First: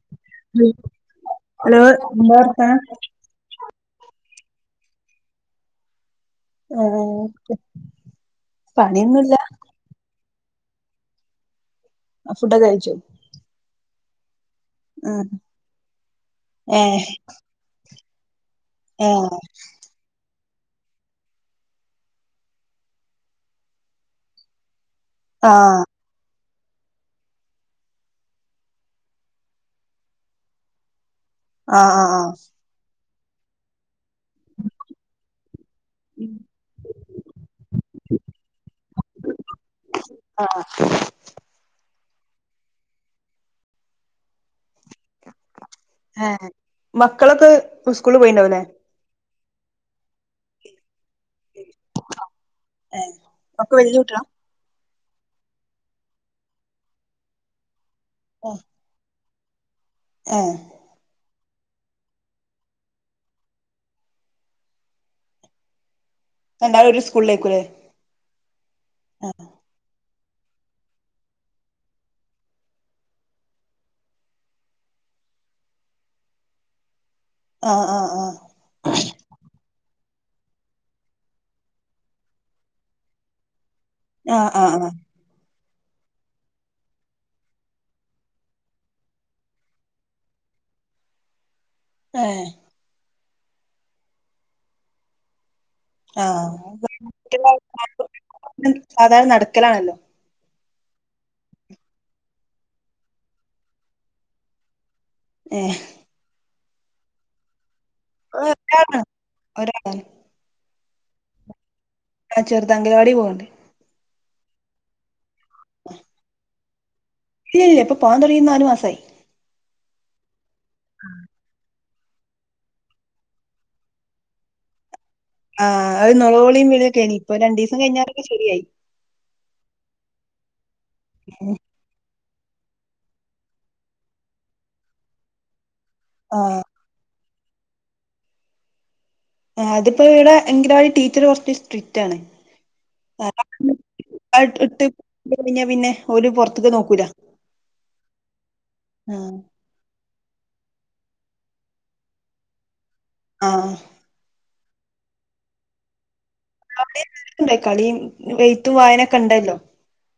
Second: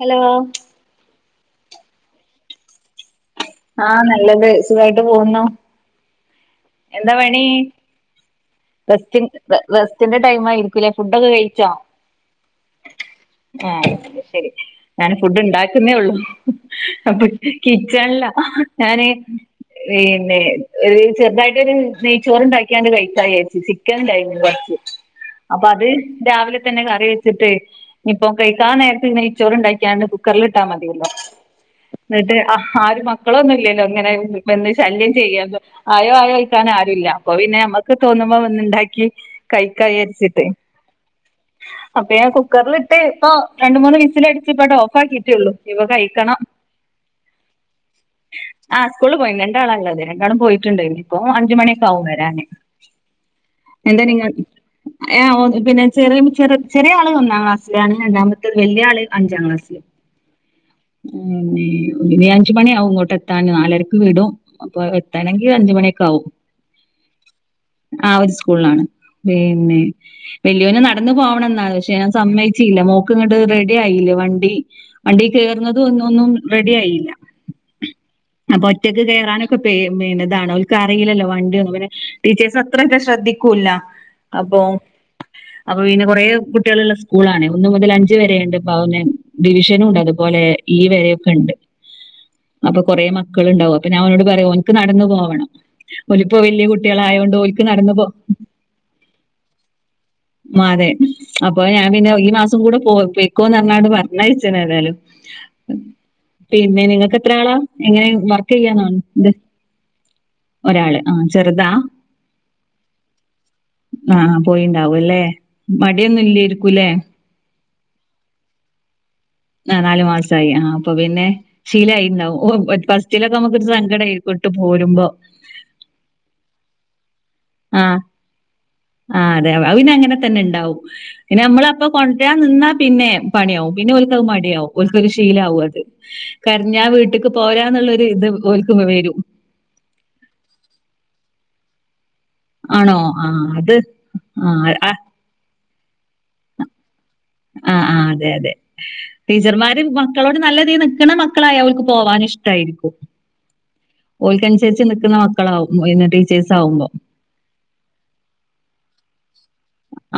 Hello ഉം hello എന്താവർത്താനം ആ നല്ലത് സുഖായിട്ട് പോകുന്നു ആ റസ്റ്റ്‌ റസ്റ്റിന്റെ ടൈം ആയിരിക്കൂല്ലേ ഫുഡൊക്കെ കഴിച്ചോ ഫുടൊക്കെ കഴിച്ചു ആഹ ശരി ഞാൻ ആഹ് ഫുഡ് ഉണ്ടാക്കുന്നേ ഉള്ളൂ ഏഹ് അപ്പൊ കിച്ചൺല്ല ഞാന് ഏഹ് പിന്നെ ഒരു ചെറുതായിട്ടൊരു നെയ്ച്ചോറണ്ടാക്കിയാണ്ട് കഴിച്ച ചിക്കൻണ്ടായിരുന്നു കുറച്ച് അപ്പൊ ആഹ് അത് രാവിലെ അപ്പൊത്തന്നെ കറി വെച്ചിട്ട് ഇപ്പൊ കൈകാ നേരത്തു നെയ്‌ച്ചോരുണ്ടാക്കിയണ്ട് കുക്കറിലിട്ടാൽ മതിയല്ലോ ആഹ് ആഹ് ആഹ് ന്നിട്ട് ആ ഒരു മക്കളൊന്നും ഇല്ലല്ലോ അങ്ങനെ ഇപ്പോ എന്നെ ശല്യം ചെയ്യാ ആയോ ആയോ ചോയിക്കാൻ ആരുല്ല അപ്പൊ പിന്നെ നമ്മുക്ക് തോന്നുമ്പോ ണ്ടാക്കി കൈക ചാരിച്ചിട്ട് അപ്പൊ ഞാൻ കുക്കറില് ഇട്ട് ആ രണ്ട് മൂന്ന് വിസിലടിച്ചു ഇപ്പണ്ട് ഓഫ് കിട്ടിയുള്ളൂ ഇനിയിപ്പം കഴിക്കണം ഏഹ് മക്കളൊക്കെ സ്കൂളിൽ പോയിണ്ടാവുല്ലേ ആ സ്കൂളിൽ പോയി രണ്ടാള ഇള്ളത് രണ്ടാളും പോയിട്ടുണ്ട് ഇനീപ്പോ അഞ്ച് മണിയൊക്കെ ആകും വരാന് ഏഹ് ഒക്കെ വല്ല്യ കുട്ടീളാ എ ഓ പിന്നെ ചെറിയ ചെറ ചെറിയആള് ഒന്നാം ക്ലാസ്സിലാണ് രണ്ടാമത്തെ വലിയ ആള് അഞ്ചാം ക്ലാസ്സില് ഏഹ് മം ഇ ഇനി അഞ്ച് മണി ആവും ഇങ്ങോട്ട് എത്താൻ നാലരക്ക് വിടും അപ്പൊ എത്താണെങ്കിൽ അഞ്ച മണി രണ്ടാളും ഒരു സ്കൂളിലേരിക്കും ലെ ആ ഒരു സ്കൂളിലാണ് പീന്നെ വലിയോന് നടന്നു പോണംന്നാണ് പക്ഷെ ഞാൻ സമ്മയിചില്ല മോക്ക് ഇങ്ങോട്ട് റെഡി ആയില്ല വണ്ടി വണ്ടി ചേർന്നത് ഒന്നും ഒന്നും റെഡി ആയില്ല. ആഹ് ആഹ് ആഹ് അപ്പൊ ഒറ്റക്ക് കേറാന് [inaudible] താണോ അവർക്ക് അറിയില്ലല്ലോ വണ്ടിന്നും പിന്നെ ടീച്ചേഴസ് അത്രേം അങ്ങിട്ട് ശ്രെദ്ധിക്കൂല ആ ആ ആ അപ്പൊ പിന്നെ കുറെേ കുട്ടികളുള്ള സ്കൂളാണ് ഒന്നു മുതൽ അഞ്ച് വരെഉണ്ട് അവനെ ഡിവിഷനും ഉണ്ടല്ലോ അതു പോലെ ഈ വരയൊക്കെ ഉണ്ട് ഏഹ് അപ്പൊ കൊറേ മക്ക ളുണ്ടാകും അപ്പോ ഞാൻ ഓനോട്‌ പറയും ഓൻക് നടന്ന് പോകണം ഓലിപ്പോ ആഹ് വല്ല്യ കുട്ടികൾആയോണ്ട് ഓല്ക്‌ നടന്നു പോ സാധാരണ നടക്കലാണല്ലോ മ അതെ അപ്പൊ ഞാൻ പിന്നെ ഈ മാസം കൂടെ പോ പൊയ്കോ എന്നു പറഞ്ഞാണ്ട് പറഞ്ഞ അയച്ചതാണലോ ഏ പിന്നെ നിങ്ങക്ക് എത്ര ആളാ എങ്ങനെ വർക്ക് ഒരാളാണ് ചെയ്യാനാണോ ഇത് ഒരാളാണ് ഒരാള് ആ ചെറുതാ ആഹ ചെറുതാ അംഗലവാടി പോണുണ്ട് ആ പോയിണ്ടാവും അല്ലെ മടിയൊന്നും ഇല്ലേരിക്കും ല്ലേ ഇല്ല ഇല്ല ഇപ്പൊ പോവാൻ തുടങ്ങി നാലു മാസമായി ആ നാലു മാസമായി ആ അപ്പൊ പിന്നെ ശീലയിണ്ടാവും ഓ ഫസ്റ്റിലൊക്കെ നമുക്ക് സങ്കടം ആയിരിക്കും ട്ട് പോരുമ്പോ ആഹ് ഒരു നുളോളിയം വിളിയക്കെനി ആ ആ അതെ അഹ് പിന്നെ അങ്ങനെ തന്നെ ഇണ്ടാവും പിന്ന നമ്മള അപ്പൊ കൊ വരാ നിന്നാ പിന്നെ പണിയാവും പിന്നെ ഒരുക്ക മടിയാവും ഒരുക്ക ഒരു ശീലമാവും അത് ആഹ് കരഞ്ഞാ വീട്ടക്ക് പോരാന്നുള്ളരു ഇത് ഓല്ക് വരും ആ അതിപ്പോ ഇവിടെ അംഗലവാടി ടീച്ചർ കുറച്ച് സ്ട്രിക്റ്റ് ആണ് ആണോ ആ അത് ആ [unintelligible] ഇട്ട് ആ കഴിഞ്ഞാ പിന്നെ ഒരു പുറത്തക്ക് നോക്കൂല ആ ആ അതെ അതെ ആഹ് ടീച്ചർമാര് മ മക്കളോട് നല്ല രീതിൽ നിക്ക്ണ മക്കളായ ഓല്ക് പോവാൻ ഇഷ്ടയിരിക്കും ആ നുസരിച്ച് നിക്കുന്ന മക്കളാവും [unintelligible] അവിടെണ്ട കളിയും വെയത്തും വായനൊക്കെ ഇണ്ടല്ലോ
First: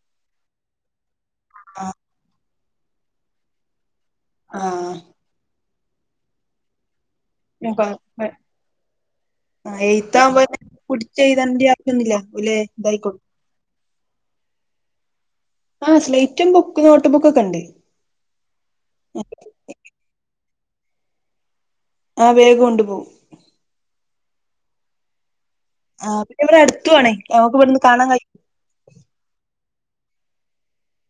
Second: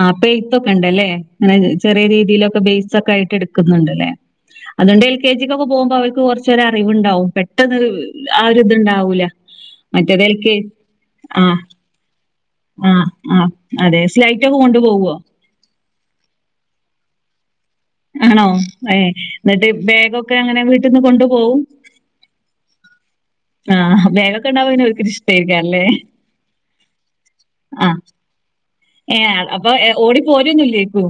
ആ പെയ്ത്തൊക്കെ ഉണ്ടല്ലേ അങ്ങനെ ആഹ് ചെറിയ രീതിയിലൊക്കെ ബെയ്സ് ഒക്കെ ആയിട്ട് എടുക്കുന്നുണ്ട്ല്ലേ ആഹ് അതുകൊണ്ട് എൽ കെ ജിക്ക്ൊക്കെ പോകുമ്പോ അവർക്ക് കുറച്ചരെ അറിവുണ്ടാവും പെട്ടെന്ന് ആ രിതുണ്ടാവൂല എഴുത്താവുമ്പോ മറ്റേതലക്ക് പുടിച്ച് ആ എഴുതേണ്ട ആവശ്യൊന്നുല്ല ഓല് ആഹ് ഇതായിക്കോളും ആ അതെ സ്ലൈറ്റ് ഒക്കെ കൊണ്ടു പോവോ ആ് സ്ലൈറ്റും ബുക്ക് നോട്ട് ബുക്ക്ൊക്കെ ഉണ്ട് ആണോ ഏയ് എന്നിട്ട് ബാഗൊക്കെ അങ്ങനെ വീട്ടിൽന്ന് കൊണ്ടു പോവും ആ വേഗ് കൊണ്ട് പോ [unintelligible] [unintelligible] ല്ലേ ആഹ് പിന്നെ ഇവിടെ അടുത്തു ആണ് നമുക്ക് ഇവിടുന്ന് ആ കാണാൻ കഴിയും ഏഹ് അപ്പൊ [unintelligible] ഓടി പോരന്നില്ലേ കു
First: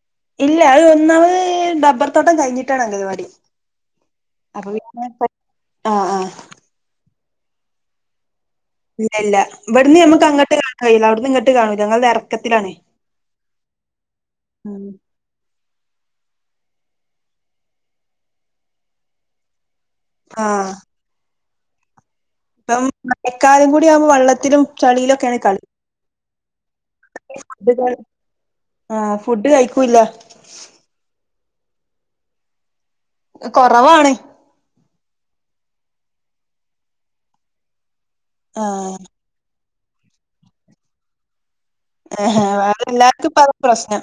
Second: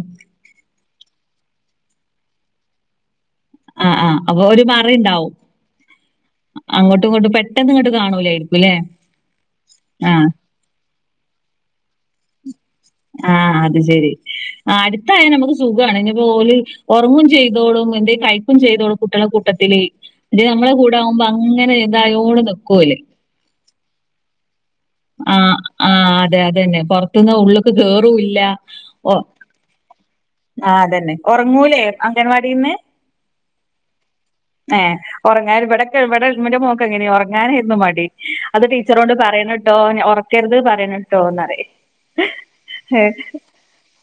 ഇല്ല അത് ഒന്നാമത് ഡബ്ബർ തോട്ടം കഴിഞ്ഞിട്ടാണ് അംഗവാടി ആ ആ അപ്പൊ ഒരു മറി ഉണ്ടാവും ആഹ് ആഹ് അങ്ങോട്ട് കൊണ്ട് പെട്ടെന്ന് ഇങ്ങട്ട് കാണൂലായി ഇല്ല ഇല്ല ഇവിടുന്ന് ഞമ്മക്ക് അങ്ങട്ട് കാണയില്ല അവിടുന്ന് ഇങ്ങട്ട് കാണൂ ഞങ്ങൾ ഇറക്കത്തിലാണ് ആ അത് ശരി ആ അടുത്തായൽ നമുക്ക് സുഖമാണ് ഇനിപ്പോ ഓൽ ഉറങ്ങും ചെയ്തോളും എന്തെ കഴക്കും ചെയ്തോളും കുട്ടളെ കൂട്ടത്തിൽ ഇത് നമ്മളെ ആഹ് കൂടാകുമ്പോ അങ്ങനെ എന്തായോടെ ഇപ്പം നികോൽ [unintelligible] വെള്ളത്തിലും ആ ചളിയിലൊക്കെയാണ് കളി ആ അതെ അതെന്നെ പൊറത്തുന്ന് ഉള്ളേക്ക് കേയറും ല്ല ഓ ആഹ് ഫുഡ് കഴിക്കൂല്ല ആ അതന്നെ ഉറങ്ങൂലേ അംഗൻവാടിന്ന് കുറവാണ് ഏ ഉറങ്ങാൻ ഇവിട ഇവിടെന്റെ മോക്ക് എങ്ങനെയ ഉറങ്ങാനരുന്നു മടി അത് ആഹ് ടീച്ചറോണ്ട് പറയണിട്ടോ ഉറക്കരുത് പറയണിട്ടോന്ന് റിയും അത് എല്ലാർക്കും പറ പ്രശ്നം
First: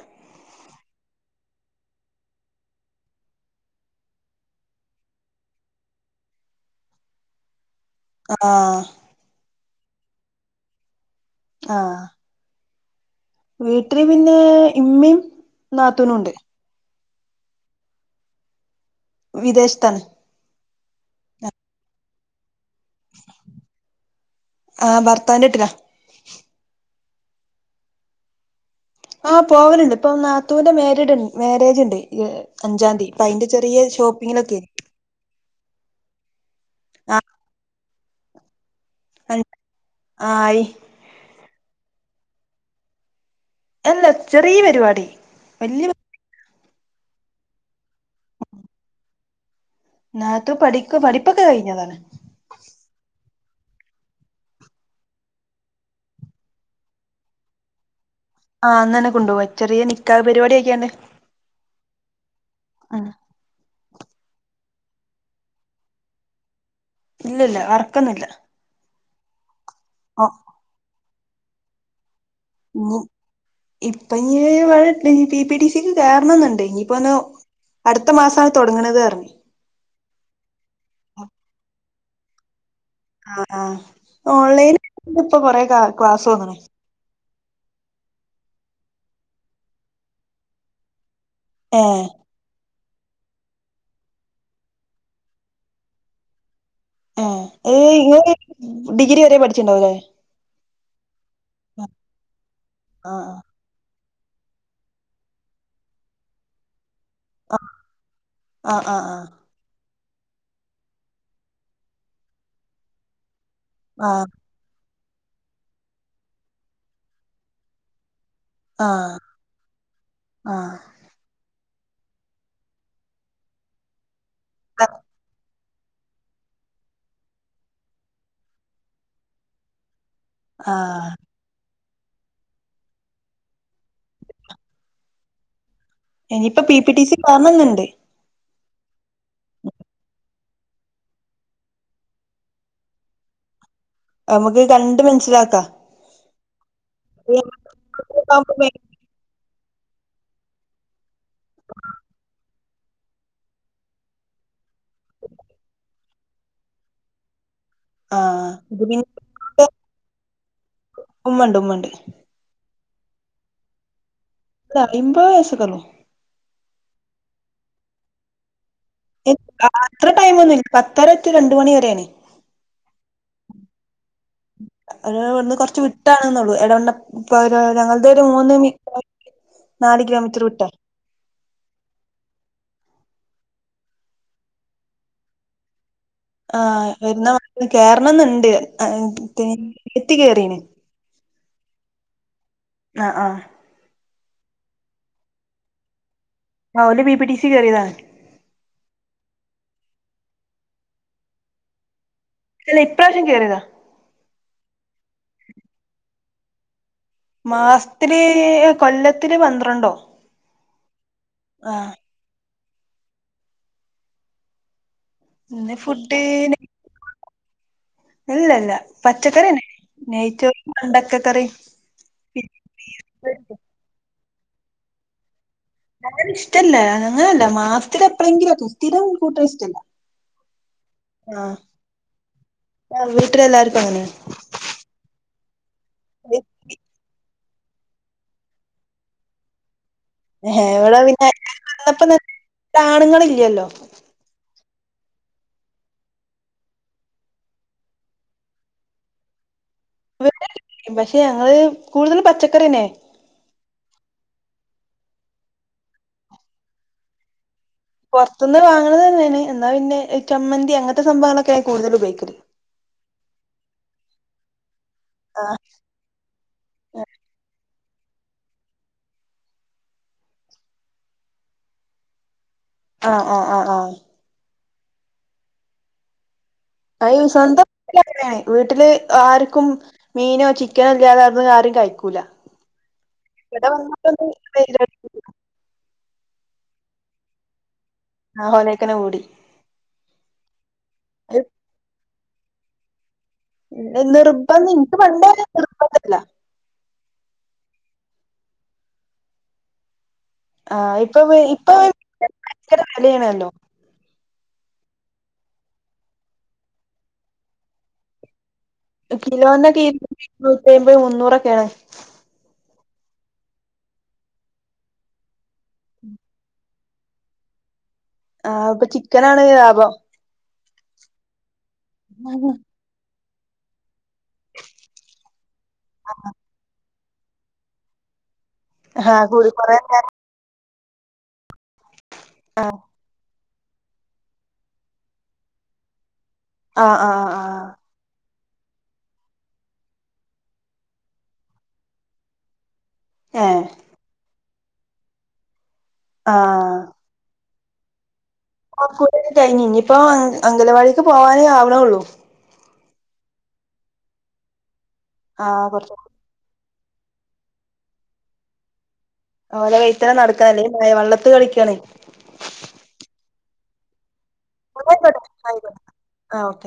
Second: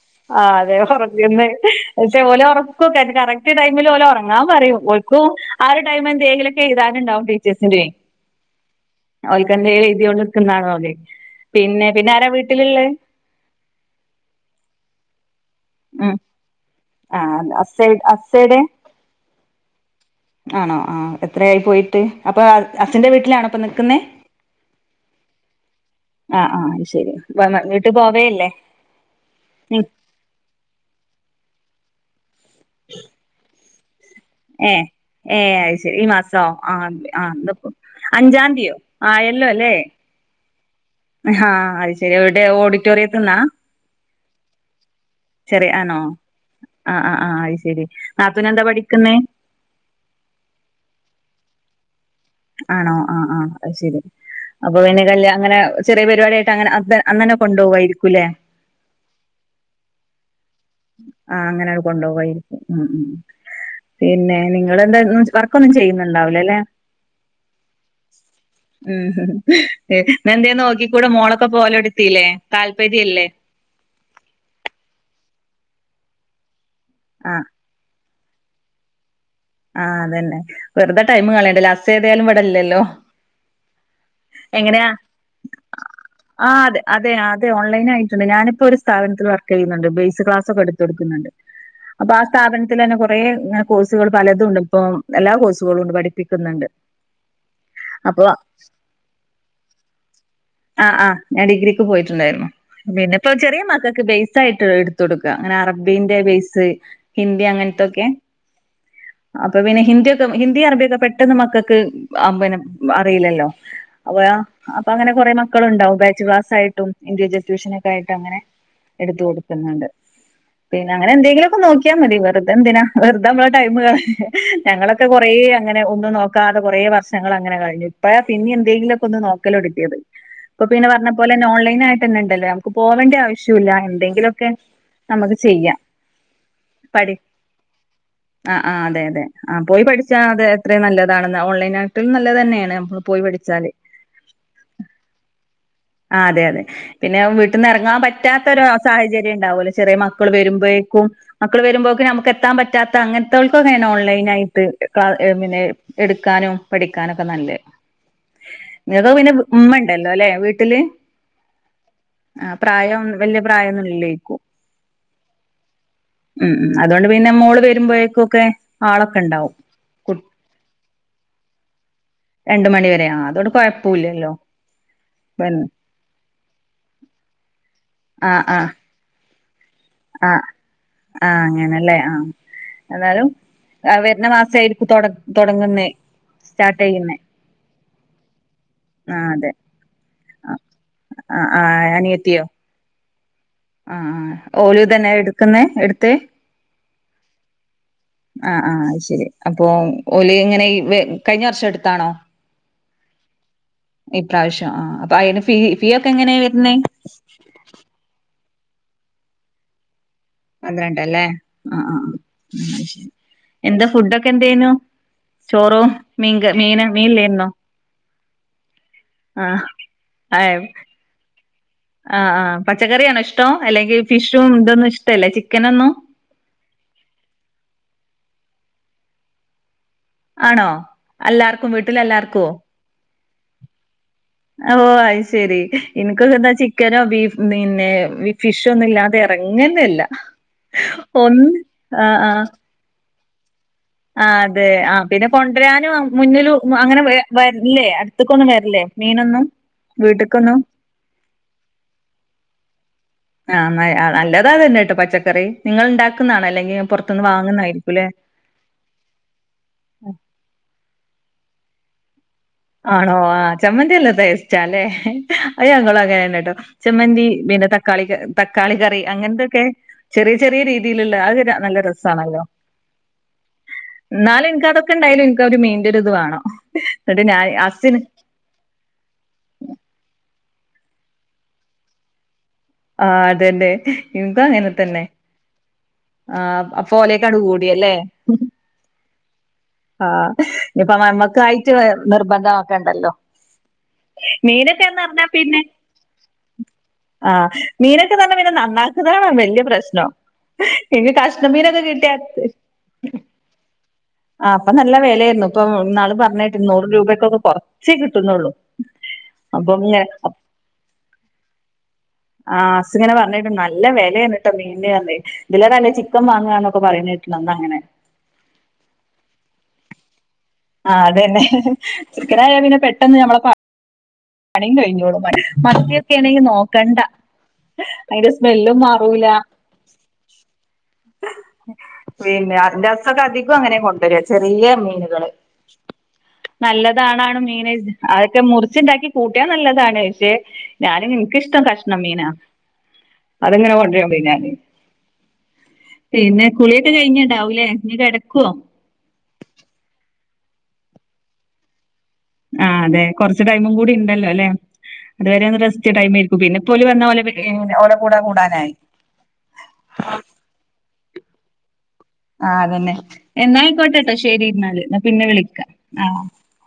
ഉറങ്ങുന്നേ പക്ഷേ ഓല ഉറക്കക്കെ കറക്ട് ടൈമിൽ ഓലെ ഉറങ്ങാൻ പറയും ഓ ആ ഒരു ടൈം എന്തങ്കിലൊക്കെ ഇതാന ഇണ്ടവെ ടീച്ചേഴ്സിനെ ആ ആ [unintelligible] പിന്നെ ആഹ് പിന്നെ ആരാ വീട്ടിലിളെ വീട്ടില് പിന്നെ ഇമ്മി നാത്തൂനും ഉണ്ട് ആ അസൈ അസ്സൈടെ വിദേശത്തന് ആണോ ആ എത്രയി പോയിട്ട് അപ്പൊ അച്ചന്റെ വീട്ടിലാണോ അപ്പൊ നിക്കുന്നേ ആ ഭർത്താവിന്റെ ഇട്ടില [unintelligible] ങ്ങീട്ട് പോവേല്ലേ ആ പോവലുണ്ട് ഇപ്പൊ നാത്തുവിന്റെ മഡ് മാരേജ് ഇണ്ട് അഞ്ചാം തീ പ്പൊ അതിന്റെ ചെറിയ ഷോ ഏ ഏ അയ് ശരി ഈ മാസോ ആ ആ ഇന്നിപ്പം അഞ്ചാ തിയോ ആഹ് ആയല്ലോ അല്ലേ? ആയി ആഹ് അയ്ശരി എവിടെ ഓഡിറ്റോറിയത്തിന്നാ? അല്ല ചെറിയ പരിപാടി വല്യ ആഹ് ആ ആ അയ്ശരി നാത്തുൻ എന്താ പഠിക്കുന്നേ? നാത്തൂൻ പഠിക്കാ പഠിപ്പൊക്കെ കഴിഞ്ഞതാ. ആണോ ആ ആ അത് ശരി. അപ്പൊ പിന്നെ കല്യാ അങ്ങെനെ ചെിയ പരിപാടിയായിട്ട് അങ്ങനെ അന്നന്നെ കൊണ്ടവായിരികും. ആഹ് അന്നന്നെ കൊണ്ടുവാ ചെറിയ നികാഹ് പരിപാടിയ ആഹ് അങ്ങനെ കൊണ്ടുവായിരിക്കും ഉം ഉം. പിന്നെ നിങ്ങെൾന്താ വർക്കൊന്നും ചെയ്യുന്നുണ്ടാവില്ലല്ലേ? ഇല്ല ഇല്ല വർക്കൊന്നില്ല. ഉം ന്ന ന്തേന്ന് നോക്കി കൂടെ മോളൊക്കെ പോലൊടുത്തില്ലേ? ഉം ഇപ്പ നി ഇവിടെ P P C D C ക്ക് കേറണംന്നുണ്ടിഞ്ഞി ഇപ്പൊന്ന് ആ അടുത്ത മാസമാണ് തുടങ്ങണത്റഞ്ഞ്. അതന്നെ വെറുത ടൈം കളേണ്ടല്ല ഹസ് ഏതായാലും ഇവിടെ ഇല്ലല്ലോ. ആ ഓൺലൈൻ എങ്ങനെയാ ഇപ്പ കൊറെ ക ക്ലാസ് വന്നണ്. ആഹ് അതെ അതെ അതെ ഓൺലൈൻ ആയിട്ടുണ്ട് ഞാനിപ്പോൾ ഒരു സ്ഥാപത്തിനൽ വർക്ക് ചെയ്യുന്നുണ്ട് ബേസ് ക്ലാസ് ഒക്കെ എടുത്തു കൊടുക്കുന്നുണ്ട്. ഏ അപ്പൊ ആ സ്ഥാപനത്തിൽ തന്നെ കൊറേ ഇങ്ങനെ കോഴ്സു പലതുംണ്ട് ഇപ്പം എല്ലാ കോഴ്സുകളും ഉണ്ട് പഠിപ്പിക്കുന്നുണ്ട്. ആ ഏ ഇങ്ങ അപ്പൊ ഡിഗ്രി വരെ പഠിച്ചിട്ടുണ്ടാവുല്ലേ? ആഹ് ആ ഞാൻ ഡിഗ്രിക്ക് പോയിട്ടുണ്ടായിരുന്നു ആ പിന്നെ ഇപ്പൊ ചെറിയ മക്കൾക്ക് ബേയ് സായിട്ട് എടുത്ത് കൊടുക്ക ഇങ്ങനെ അറബിന്റെ ബേസ്, ഹിന്ദി ആ അങ്ങനത്തൊക്കെ ആ ആ ആ അപ്പൊ പിന്നെ ഹിന്ദി ഒ ഹിന്ദി അറബിയൊക്കെ പെട്ടെന്ന് മക്കൾക്ക് അ പിന്ന അറിയില്ലല്ലോ ആ അപ്പൊ അപ്പ അങ്ങനെ കുറെ മക്കളുണ്ടാവും ബാച്ച് ക്ലാസ് ആയിട്ടു ഇൻഡിവിജ്വൽ ട്യൂഷനൊക്കായിട്ടങ്ങനെ. എടുത്ത ആ കൊടുക്കുന്നുണ്ട്. പിന്നെ അങ്ങനെ എന്തെങ്കിലും ഒക്കെ നോക്കി മതി വെറുതെ ന്തിനാ വെറുതാ നമ്മ ടൈം കളിയുന്ന ആ ഞങ്ങളൊക്കെ കൊറേ ങ്ങനെ ഒന്നും നോക്കാതെ കൊറേ വർഷങ്ങൾ അങ്ങനെ കഴിഞ്ഞു. ഇപ്പ പിന്നെ എന്തെങ്കിലും ഒക്കെ ഒന്ന് നോക്കല് തൊടങ്ങിത്. അപ്പൊ ആ പിന്നെ പറഞ്ഞ പോലെന്നെ ഓൺലൈൻ ആയി ട്ടിന്നണ്ടല്ലോ നമുക്ക് പോവേണ്ടി ആവശ്യ ഇല്ല എന്തെങ്കിലൊക്കെ നമുക്ക് ചെയ്യാം. ഇനിപ്പ പി പി ടി സി [unintelligible] ആ ആ അതെ അതെ ആഹ് പോയി പഠിച്ച അത് എത്രയു നല്ലതാണെന്ന ഓൺലൈനായിട്ടും നല്ലത് തന്നേണ്. നമ്മൾ പോയി പഠി ച്ചാല്. നമുക്ക് കണ്ട് മനസ്സിലാക്കാ. അതെ അതെ പിന്നെ വീട്ടിൽ നിന്ന് ഇറങ്ങാൻ പറ്റാത്തൊരു സാഹചര്യം ഉണ്ടാവുലോ ചെറിയ മക്കൾ വരുമ്പോഴേക്കും മക്കൾ വരുമ്പോഴേക്കും നമുക്ക് എത്താൻ പറ്റാത്ത അങ്ങനത്തെവൾക്കുങ്ങെയാണ് ഓൺലൈൻ ആയിട്ട് ക്ക എങ്ങനെ എടുക്കാനും പഠിക്കാനും ഒക്കെ നല്ലെ. ആഹ് [unintelligible] ഉമ്മണ്ടല്ലോ ല്ലെ വീട്ടില്? ഉമ്മണ്ട് ഉമ്മണ്ട് ആ പ്രായം വലിയ പ്രായംന്നുലേക്കും. ഇല്ല എൺപത് കാണും. ഉം ഉം അതുകൊണ്ട് പിന്നെ മോള് വരുമ്പോഴേക്കും ഒക്കെ ആളൊക്കെ അത്ര ടൈം ഒന്നും പത്തര ടു രണ്ട് മണി വരെയാണ് രണ്ട മണിവരെയാ ആ അതോട് കുഴപ്പൂല്ലല്ലോ. ഏഹ് ഇവിന്ന് കൊറച്ച് വിട്ടാണ്ന്നുള്ളു. എടവെണ്ണ ഇപ്പൊ ഞങ്ങൾത് ഒരു മൂന്ന് മീ ആഹ് ആഹ് അങ്ങനല്ലേ ആഹ് എന്നാലും, ആ വരുന്നമാസായിരിക്കും തൊടങ്ങുന്നേ. സ്റ്റാർട്ട് ആഹ് ചെയ്യുന്നേ വരുന്നാ [inaudible] കേറണംന്നുണ്ട് ആഹ് [unintelligible] അനിയത്തി കേറീന്ന്. ആ ആ അനിയത്തിയോ? ആ ആ. ആ ഓലി തന്നെഎടുക്കുന്നെ എടുത്തേ? ആഹ് ഓല് ബി പി ടി സി കേറിയതാണ് ആഹ് ആഹ് അത്‌ശരി അപ്പൊ ഓൽ ഇങ്ങനെ ഈ കഴിഞ്ഞ വർഷം എടുത്താണോ? അല്ല ഇപ്രാവശ്യം കേയറതാ. അ അയിന് ഫീ ഫീ ഒക്കെ എങ്ങനെയാണ് വരുന്നേ മാസത്തില് കൊല്ലത്തില് പന്ത്രണ്ടോ പന്ത്രണ്ടല്ലേ ആ ആഹ് ആ ശ്, എന്താ ഫുഡൊക്കെ എന്തേ നു. പിന്നെ ചോറും മീൻ ഫുഡ് കറി മീന് മീൻല്ലന്നോ? ഇല്ല ഇല്ല പച്ചക്കറിയന്നെ ആഹ് നെയ്ച്ചോറ് വെണ്ടക്കക്കറി. ആഹ് ആഹ പച്ചക്കറിയണോ ഇഷ്ടോ, അല്ലെങ്കിൽ ഫിഷും ഇതൊന്നും ഇഷ്ടല്ലേ ചിക്കനൊന്നും. അങ്ങനെ ഇഷ്ടല്ല അങ്ങനെയല്ല മാസത്തില് എപ്പോളെങ്കിലും സ്ഥിരം കൂട്ടല് ഇഷ്ടല്ല. ആണോ, എല്ലാർക്കും വീട്ടിൽ എല്ലാർക്കുവോ? ഓ വീട്ടിൽ എല്ലാർക്കും അങ്ങനെയാ. ഓഹ് അത് ശെരി എനക് എന്താ ചിക്കനോ ബീഫ് പിന്നെ ഫിഷോ ഒന്നും ഇല്ലാതെ എറങ്ങന്നില്ലാ. എവിടെ പിന്നെ വന്നാ പിന്നെ കാണുങ്ങളില്ലലോ. ആ അതെ ആ പിന്നെ കൊണ്ടുവരാനും മുന്നിൽ അങ്ങനെ വരില്ലേ അടുത്തക്കൊന്നും വരില്ലേ മീനൊന്നും വീട്ട്ക്കൊന്നും പക്ഷെ ഞങ്ങള് കൂടുതൽ പച്ചക്കറിയന്നെ. ആ നല്ലതാതന്നെ കേട്ടോ പച്ചക്കറി നിങ്ങൾ ഉണ്ടാക്കുന്നണോ അല്ലെങ്കിൽ പുറത്തുന്ന് വാങ്ങുന്നതായിരിക്കും പുറത്തുന്ന് വാങ്ങണത് തന്നെയാണ് എന്നാ പിന്നെ ചമ്മന്തി അങ്ങനത്തെ സംഭവങ്ങളൊക്കെയാ കൂടുതൽ ഉപയോഗിക്കല് ആണോ ആ ചമ്മന്തി നല്ല ടേസ്റ്റാ അല്ലേ ആഹ് അയ്യോ അങ്ങളും അങ്ങനെയാണെട്ടോ ചെമ്മന്തി പിന്നെ തക്കാളി തക്കാളിക്ക തക്കാളി കറി അങ്ങനത്തൊക്കെ ചെറിയ ചെറിയ രീതിയിലുള്ള അത് നല്ല രസാണല്ലോ ആഹ് ആഹ് ആഹ് ആഹ് എന്നാലും എനിക്ക്‌ അതൊക്കെ ഇണ്ടായാലും എനിക്ക് ആ ഒരു മീനിന്റെ ഒരു ഇത് വേണം. അയ്യോ എന്നിട്ട് ഞാൻ സ്വന്തം വീട്ടില് ഹസ്സിന് അങ്ങനെയ വീട്ടിൽ ആർക്കും മീനോ ചിക്കനല്ലാതെ അത് ആരും കഴിക്കുല്ലാ ആ അതന്നെ, എനക്കും അങ്ങനെ തന്നെ. ആ അപ്പോലേക്ക്‌ അങ്ങ് കൂടിയല്ലേ ആ ഹോലേക്കനെ ഓടി ആ ഇനിപ്പ നമ്മക്കായിട്ട് നിർബന്ധമാക്കണ്ടല്ലോ നിർബ നിന്ക്ക് പണ്ടെ പിന്നെ നിർബന്ധല്ല. ആഹ് മീനൊക്കെ തന്നെ പിന്നെ നന്നാക്കുന്നതാണോ വലിയ പ്രശ്നം. ആ ഇന്ന് ഇപ്പൊ ഇപ്പൊ കഷ്ണമീനൊക്കെ കിട്ടിയാ. ഭയങ്കര വിലയാണല്ലോ ആ അപ്പൊ നല്ല വിലയായിരുന്നു ഇപ്പൊ ഇന്നാൾ പറഞ്ഞ് കേട്ട് നൂറ് രൂപക്ക ഒക്കെ കൊറച്ചേ കിട്ടുന്നുള്ളൂ. അപ്പൊ കിലോന്നൊക്കെ ഇങ്ങനെ ഇരുന്നൂറ്റായമ്പത് മുന്നൂറൊക്കെയായിരുന്നു. ആഹ് ഹസ് ഇങ്ങനെ പറഞ്ഞായിരുന്നു നല്ല വിലയന്നിട്ടോ മീനിന് തന്നെ, ഇതിലും നല്ലത് ചിക്കൻ വാങ്ങുകന്നൊക്കെ പറയുന്ന കേട്ട്. അതെന്താ അങ്ങനെ ആഹ് ഇപ്പൊ ചിക്കനാണ് ലാഭം. ആഹ് അതന്നെ ചിക്കാനായ പിന്നെ പെട്ടെന്ന് ഞമ്മളെ പണി- പണിയും കഴിഞ്ഞോളും പന്നിയൊക്കെ ആണെങ്കിൽ നോക്കണ്ട അതിന്റെ സ്മെൽ- സ്മെല്ലും ആ മാറുല്ല- കൂടി കൊറേ പിന്നെ ആ [unintelligible] ഇപ്പോ അങ്ങനെ കൊണ്ടുവരാ ചെറിയ മീനുകൾ ആ ആ നല്ലതണാണ് ആ മീന്- ഒക്കെ മുറിച്ചിണ്ടാക്കി കൂട്ടിയാ നല്ലതാണ്. പക്ഷെ ഞാനും എനിക്കിഷ്ടം കഷ്ണം മീനാ. ഏ അതെങ്ങനെ കൊണ്ട് വരും പിന്നെ. ആ പിന്നെ കുളിയൊക്കെ കഴിഞ്ഞ് ഇണ്ടാവുലേ നീ കിട- ആ കുളി ഒക്കെ കഴിഞ്ഞ് ഇനിയിപ്പോ അംഗലവാടിക്ക് പോവാനേ ആവണേ ഒള്ളൂ. ആ അതെ, കുറച്ച് ടൈമും കൂടി ഉണ്ടല്ലോ അല്ലെ അതുവരെ ആ ഒന്ന് റസ്റ്റ് കൊറച്ച് ടൈമായിരിക്കും പിന്നെ ഇപ്പോൽ വന്ന ഓലെ ഓല കൂടാ കൂടാനായി ഓല കൈത്തന നടക്കണല്ലേ അല്ലങ്കിൽ പിന്നെ വള്ളത്ത് കളിക്കാണ് ആഹ് അതന്നെ എന്നാ ആയിക്കോട്ടെ. അപ്പോ ശരിയെന്നാൽ. എന്നാ ആയിക്കോട്ടെ പിന്നെ വിളിക്കാം ആയിക്കോട്ടെ ആഹ്. ആ ഓക്കെ